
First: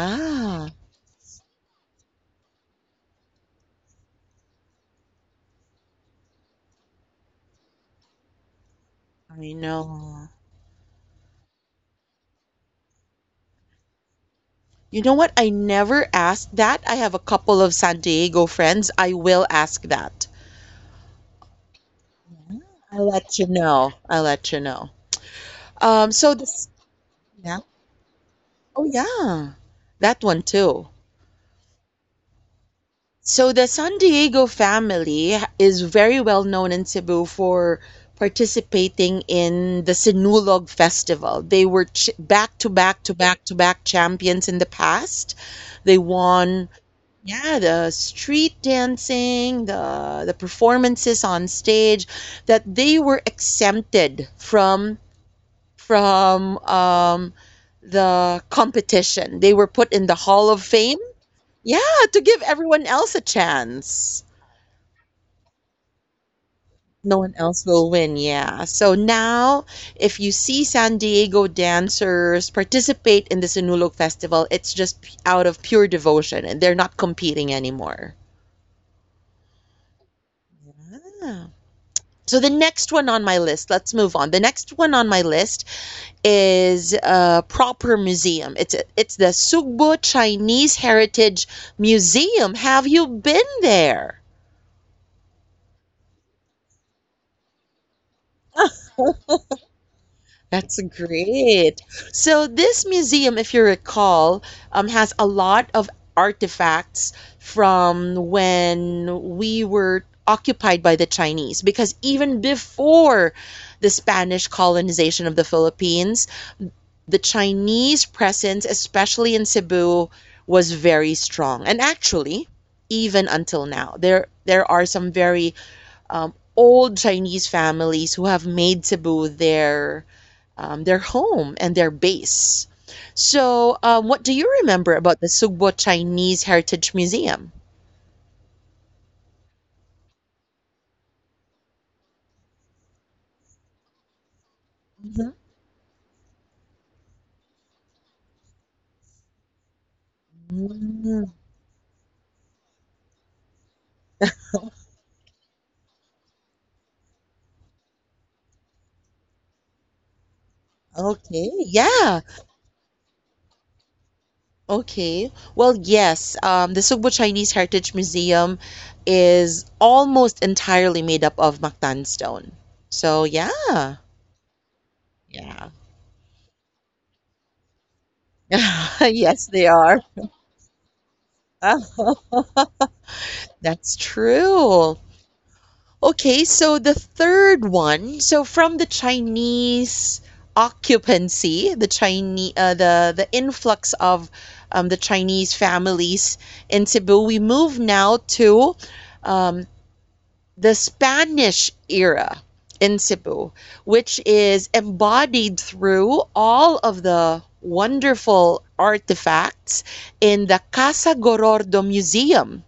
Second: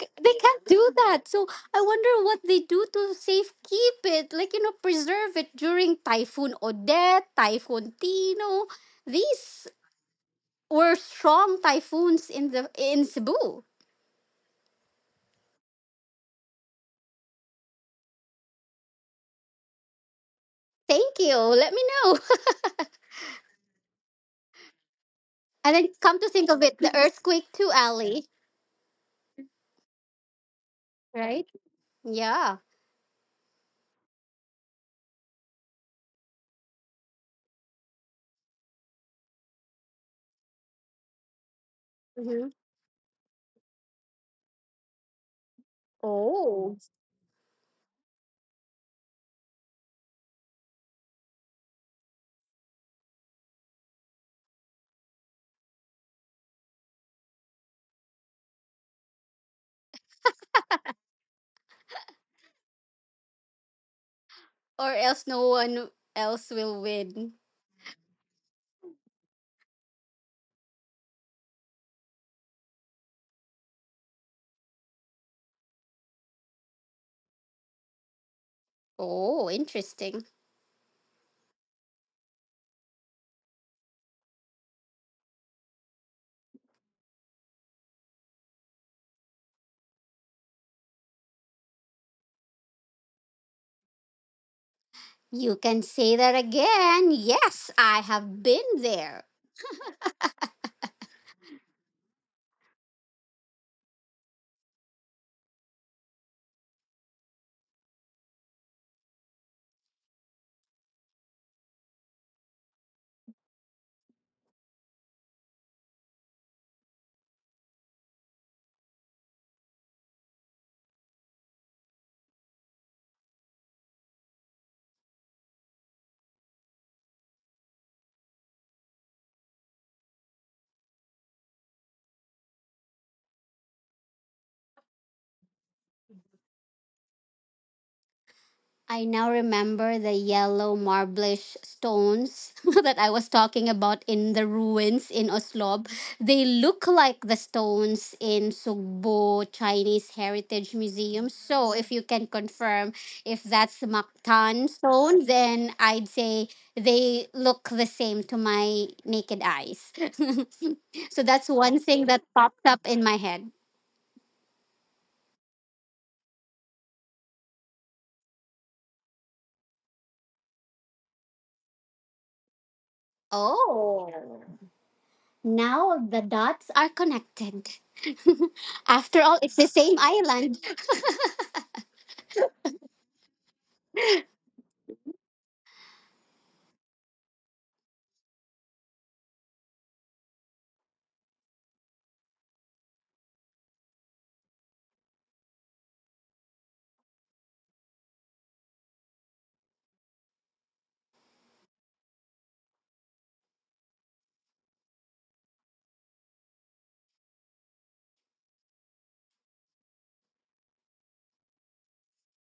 Speaker 2: They can't do that. So I wonder what they do to safe keep it, like preserve it during Typhoon Odette, Typhoon Tino.
Speaker 1: I
Speaker 2: These
Speaker 1: know.
Speaker 2: were strong typhoons in the in Cebu.
Speaker 1: You know what? I never asked that. I have a couple of San Diego friends. I will ask that.
Speaker 2: Thank you. Let me know. (laughs)
Speaker 1: I'll let you know. I'll let you know.
Speaker 2: And then
Speaker 1: So
Speaker 2: come to think
Speaker 1: this,
Speaker 2: of it, the (laughs)
Speaker 1: yeah.
Speaker 2: earthquake too, Ali.
Speaker 1: Oh, yeah. That one too.
Speaker 2: Right? Yeah.
Speaker 1: So the San Diego family is very well known in Cebu for participating in the Sinulog Festival. They were ch- back
Speaker 2: Hmm.
Speaker 1: to back to back to back champions in the past. They won.
Speaker 2: Oh.
Speaker 1: Yeah, the street dancing, the performances on stage, that they were exempted from from um, the competition. They were put in the Hall of Fame. Yeah, to give everyone else a chance.
Speaker 2: Or else no one else will
Speaker 1: No one
Speaker 2: win.
Speaker 1: else will win. Yeah. So now, if you see San Diego dancers participate in the Sinulog Festival, it's just p- out of pure devotion, and they're not competing anymore.
Speaker 2: Oh, interesting.
Speaker 1: Ah. So the next one on my list, let's move on. The next one on my list is a proper museum. It's a, it's the Sugbo Chinese Heritage Museum. Have you been there?
Speaker 2: You can say that again. Yes, I have been
Speaker 1: (laughs)
Speaker 2: there.
Speaker 1: That's great. So this museum, if you recall, has a lot of artifacts from when we were occupied by the Chinese, because even before the Spanish colonization of the Philippines, the Chinese presence, especially in Cebu, was very strong. And actually, even until now, there are some very old Chinese families who have made Cebu their home and their base. So, what do you remember about the Sugbo Chinese Heritage Museum?
Speaker 2: I now remember the yellow marblish stones (laughs) that I was talking about in the
Speaker 1: Mhm.
Speaker 2: ruins in Oslob. They look like the stones in Sugbo Chinese Heritage
Speaker 1: Mm,
Speaker 2: Museum. So, if you can confirm if that's Mactan stone, then I'd say they look the same to my naked eyes. (laughs)
Speaker 1: okay.
Speaker 2: So, that's one
Speaker 1: Yeah.
Speaker 2: thing that popped up in my head.
Speaker 1: Okay. Well, yes. The Cebu Chinese Heritage Museum is almost entirely made up of Mactan stone. So yeah,
Speaker 2: Oh.
Speaker 1: yeah,
Speaker 2: Now the dots are connected. (laughs)
Speaker 1: (laughs) yes,
Speaker 2: After
Speaker 1: they
Speaker 2: all, it's
Speaker 1: are.
Speaker 2: the same island.
Speaker 1: (laughs) That's true. Okay, so the third one, so from the Chinese occupancy, the Chinese, the influx of the Chinese families in Cebu, we move now to um, the Spanish era in Cebu, which is embodied through all of the wonderful artifacts in the Casa Gorordo Museum.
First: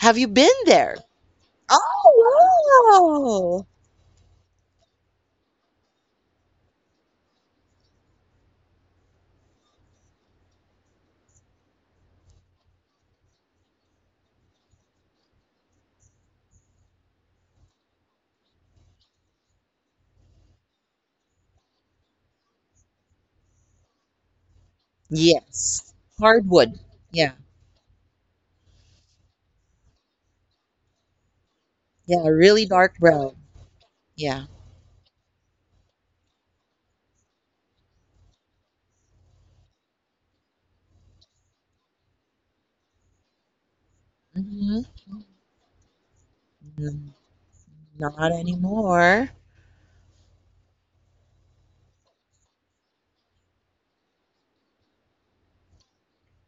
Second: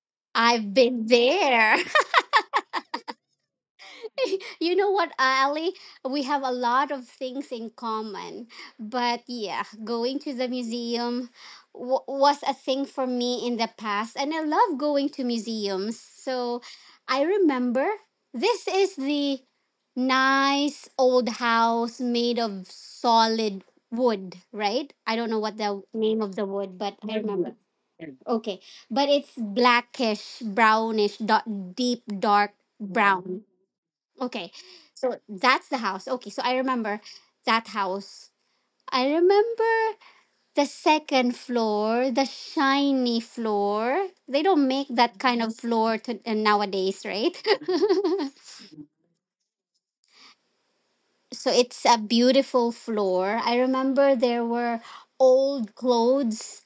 Speaker 1: Have you been
Speaker 2: I've
Speaker 1: there?
Speaker 2: been there.
Speaker 1: Oh, wow.
Speaker 2: (laughs) You know what, Ali? We have a lot of things in common. But yeah, going to the museum was a thing for me in the past. And I love going to museums. So I remember this is the nice old house made of solid wood, right? I don't know what
Speaker 1: Yes.
Speaker 2: the name of the
Speaker 1: Hardwood.
Speaker 2: wood, but I
Speaker 1: Yeah.
Speaker 2: remember. Okay, but it's blackish, brownish, deep,
Speaker 1: Yeah.
Speaker 2: dark
Speaker 1: Really dark brown.
Speaker 2: brown.
Speaker 1: Yeah.
Speaker 2: Okay. So that's the house. Okay. So I remember that house. I remember the second floor, the shiny floor. They don't make
Speaker 1: Hmm.
Speaker 2: that kind of floor to, nowadays, right? (laughs)
Speaker 1: Not anymore.
Speaker 2: So it's a beautiful floor. I remember there were old clothes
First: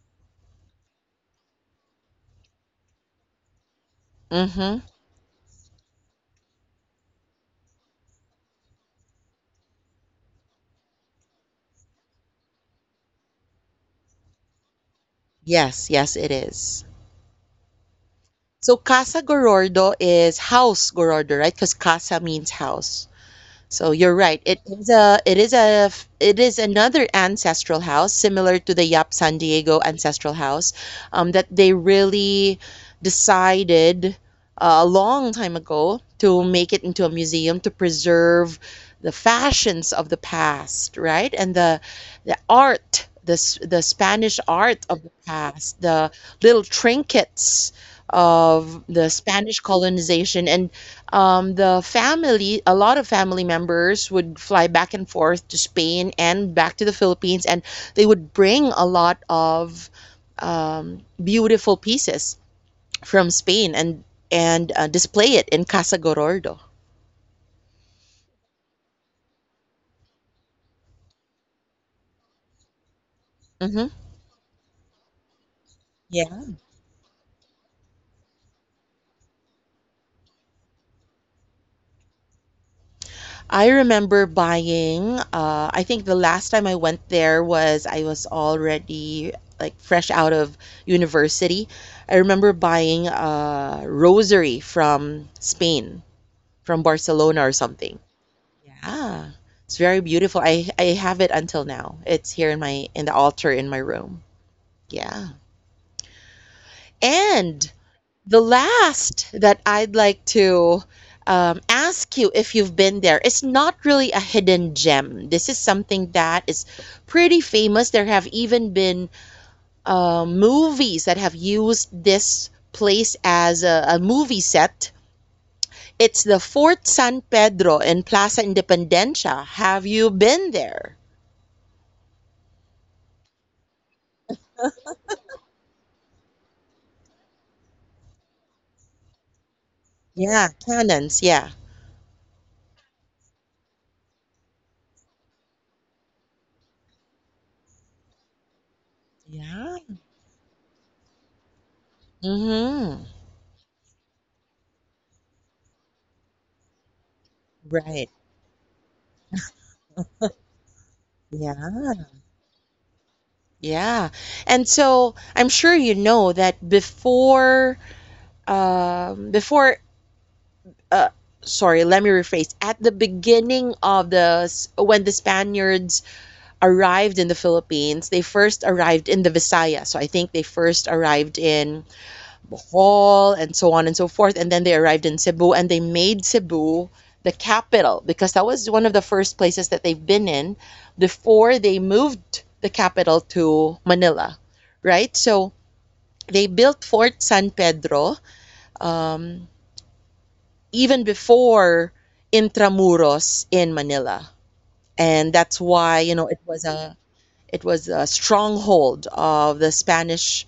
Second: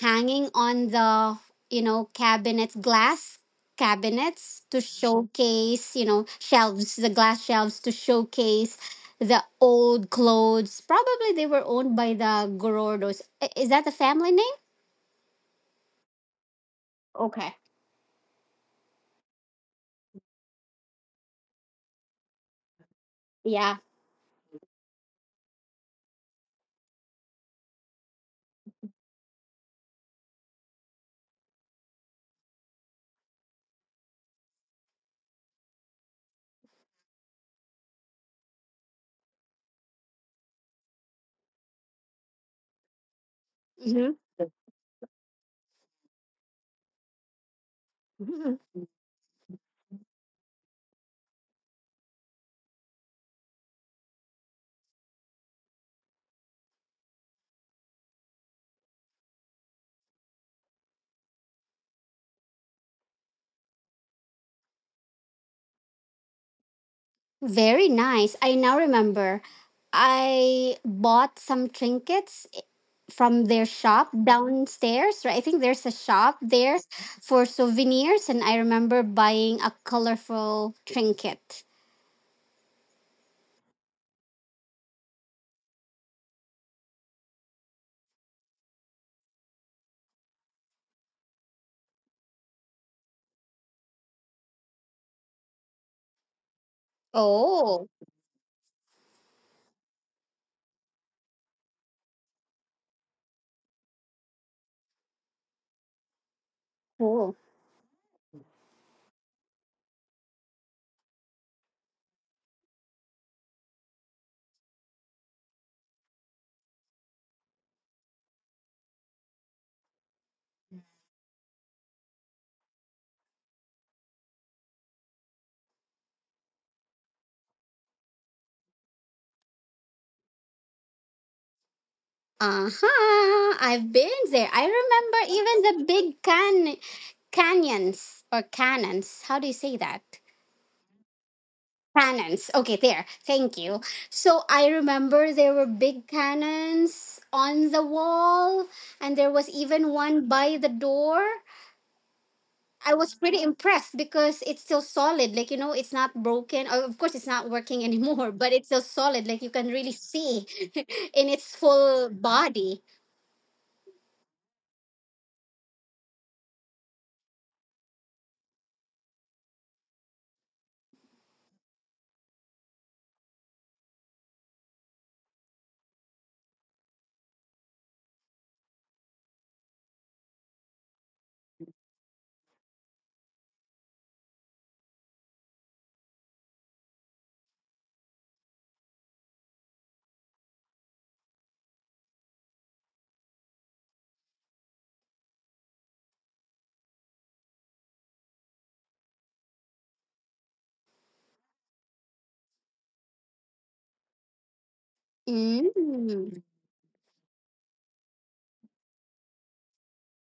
Speaker 2: hanging on the, cabinets, glass cabinets to
Speaker 1: Hmm.
Speaker 2: showcase, shelves, the glass shelves to showcase the old clothes. Probably they were owned by the Gorordos. I- Is that the family name?
Speaker 1: Yes. Yes, it is.
Speaker 2: Okay.
Speaker 1: So Casa Gorordo is House Gorordo, right? Because Casa means house.
Speaker 2: Yeah.
Speaker 1: So you're right. It is a it is a it is another ancestral house similar to the Yap San Diego ancestral house that they really decided a long time ago to make it into a museum to preserve the fashions of the past, right? And the art, the s- the
Speaker 2: Hmm.
Speaker 1: Spanish art of the past, the little trinkets
Speaker 2: (laughs)
Speaker 1: of the Spanish colonization and the family, a lot of family members would fly back and forth to Spain and back to the Philippines, and they would bring a lot of beautiful pieces from Spain and and display it in Casa Gorordo.
Speaker 2: Very nice. I now remember. I bought some trinkets from their
Speaker 1: Hmm.
Speaker 2: shop downstairs, right? I think there's a shop
Speaker 1: Yeah.
Speaker 2: there for souvenirs, and I remember buying a colorful trinket.
Speaker 1: I remember buying. I think the last time I went there was I was already like fresh out of university. I remember buying a rosary from Spain, from Barcelona or
Speaker 2: Oh,
Speaker 1: something. Yeah. Yeah, it's very beautiful. I have it until now. It's here in my in the altar in my room. Yeah.
Speaker 2: cool.
Speaker 1: And the last that I'd like to ask you if you've been there. It's not really a hidden gem. This is something that is pretty famous. There have even been movies that have used this place as a movie set. It's the Fort San Pedro in Plaza Independencia. Have you been there?
Speaker 2: Uh huh. I've been there. I remember even the big canyons or cannons. How do you say that?
Speaker 1: Yeah, cannons, yeah.
Speaker 2: Cannons. Okay, there. Thank you. So I remember there were big cannons on the wall, and there was
Speaker 1: Yeah.
Speaker 2: even one by the door. I
Speaker 1: Mhm.
Speaker 2: was pretty impressed because it's still solid. Like, you know, it's not broken. Of course, it's not working (laughs)
Speaker 1: Right.
Speaker 2: anymore, but it's still solid. Like, you can really see (laughs) in
Speaker 1: Yeah.
Speaker 2: its full body.
Speaker 1: Yeah. And so I'm sure you know that before before uh sorry, let me rephrase. At the beginning of the s- when the Spaniards arrived in the Philippines, they first arrived in the Visayas. So I think they first arrived in Bohol, and so on and so forth. And then they arrived in Cebu and they made Cebu the capital because that was one of the first places that they've been in before they moved the capital to Manila, right? So they built Fort San Pedro um, even before Intramuros in Manila. And that's why, you know,
Speaker 2: Mm.
Speaker 1: it was a stronghold of the Spanish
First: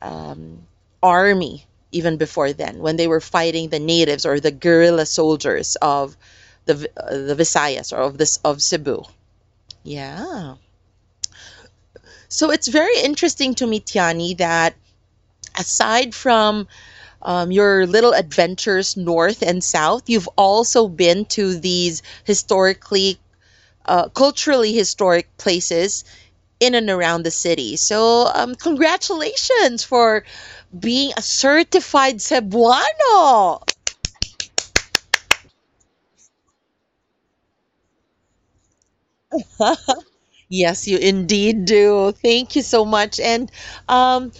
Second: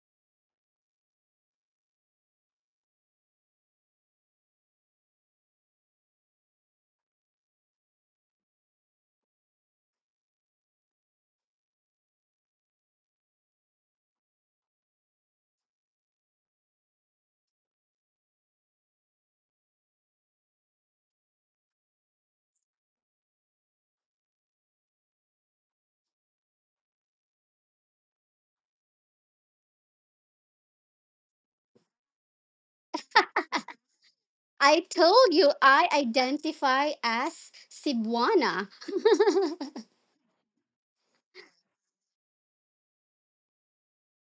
Speaker 1: um, army even before then, when they were fighting the natives or the guerrilla soldiers of the Visayas or of this of Cebu. Yeah. So it's very interesting to me, Tiani, that aside from your little adventures north and south, you've also been to these historically, culturally historic places in and around the city. So, congratulations for being a certified Cebuano.
Speaker 2: I told you I identify as Cebuana. (laughs)
Speaker 1: (laughs) Yes, you indeed do. Thank you so much. And um,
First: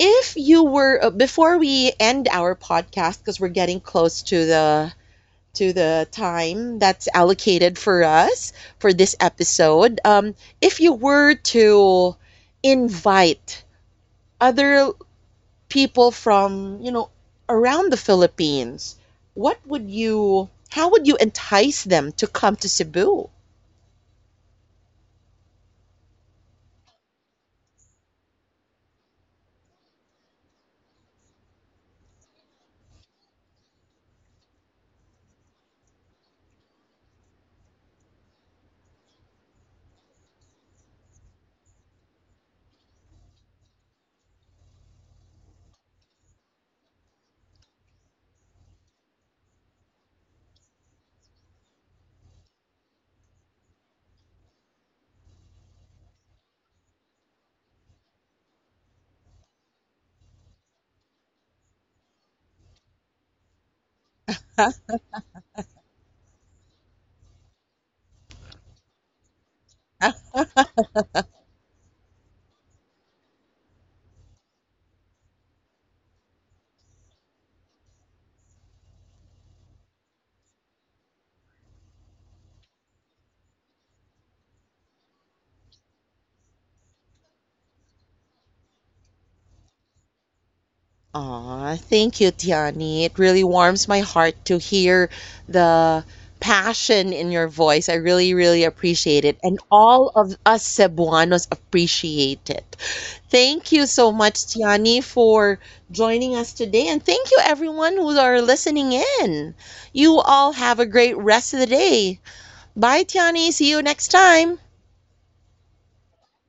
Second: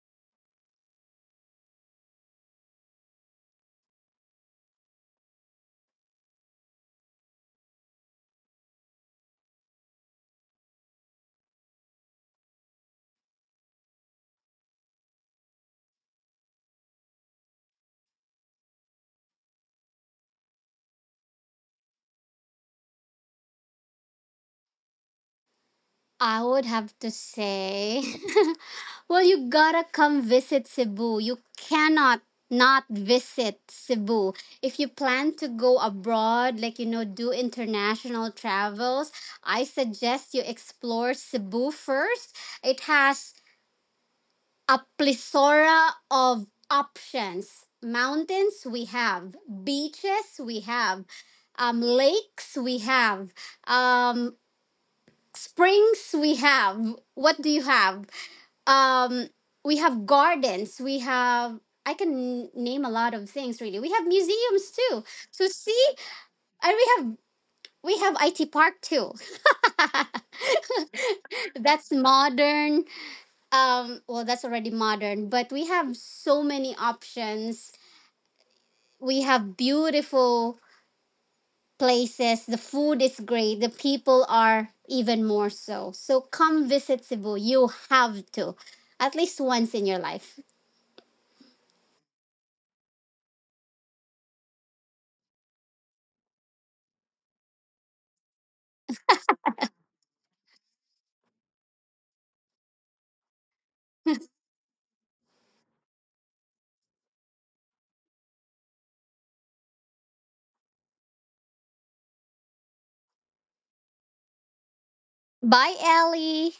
Speaker 1: if you were before we end our podcast, because we're getting close to the time that's allocated for us for this episode, if you were to invite other people from, you know, around the Philippines, what would you? How would you entice them to come to Cebu?
Speaker 2: I would have to say, (laughs) well, you gotta come visit Cebu. You cannot not visit Cebu. If you plan to go abroad, like, do international travels, I suggest you explore Cebu first. It has a plethora of options. Mountains, we have. Beaches, we have. Lakes, we have. Um springs we have, what do you have, um we have gardens, we have, I can name a lot of things, really, we have museums too, so see, and we have it park too.
Speaker 1: (laughs)
Speaker 2: (laughs) That's modern. Well, that's already modern, but we have so many options, we have beautiful places. The food is great. The people are even more so. So come visit Cebu. You have to, at least once in your life.
Speaker 1: Aw, thank you, Tiani. It really warms my heart to hear the passion in your voice. I really, really appreciate it. And all of us Cebuanos appreciate it. Thank you so much, Tiani, for joining us today. And thank you, everyone who are listening in. You all have a great rest of the day. Bye, Tiani. See you next time.
Speaker 2: Bye, Ellie.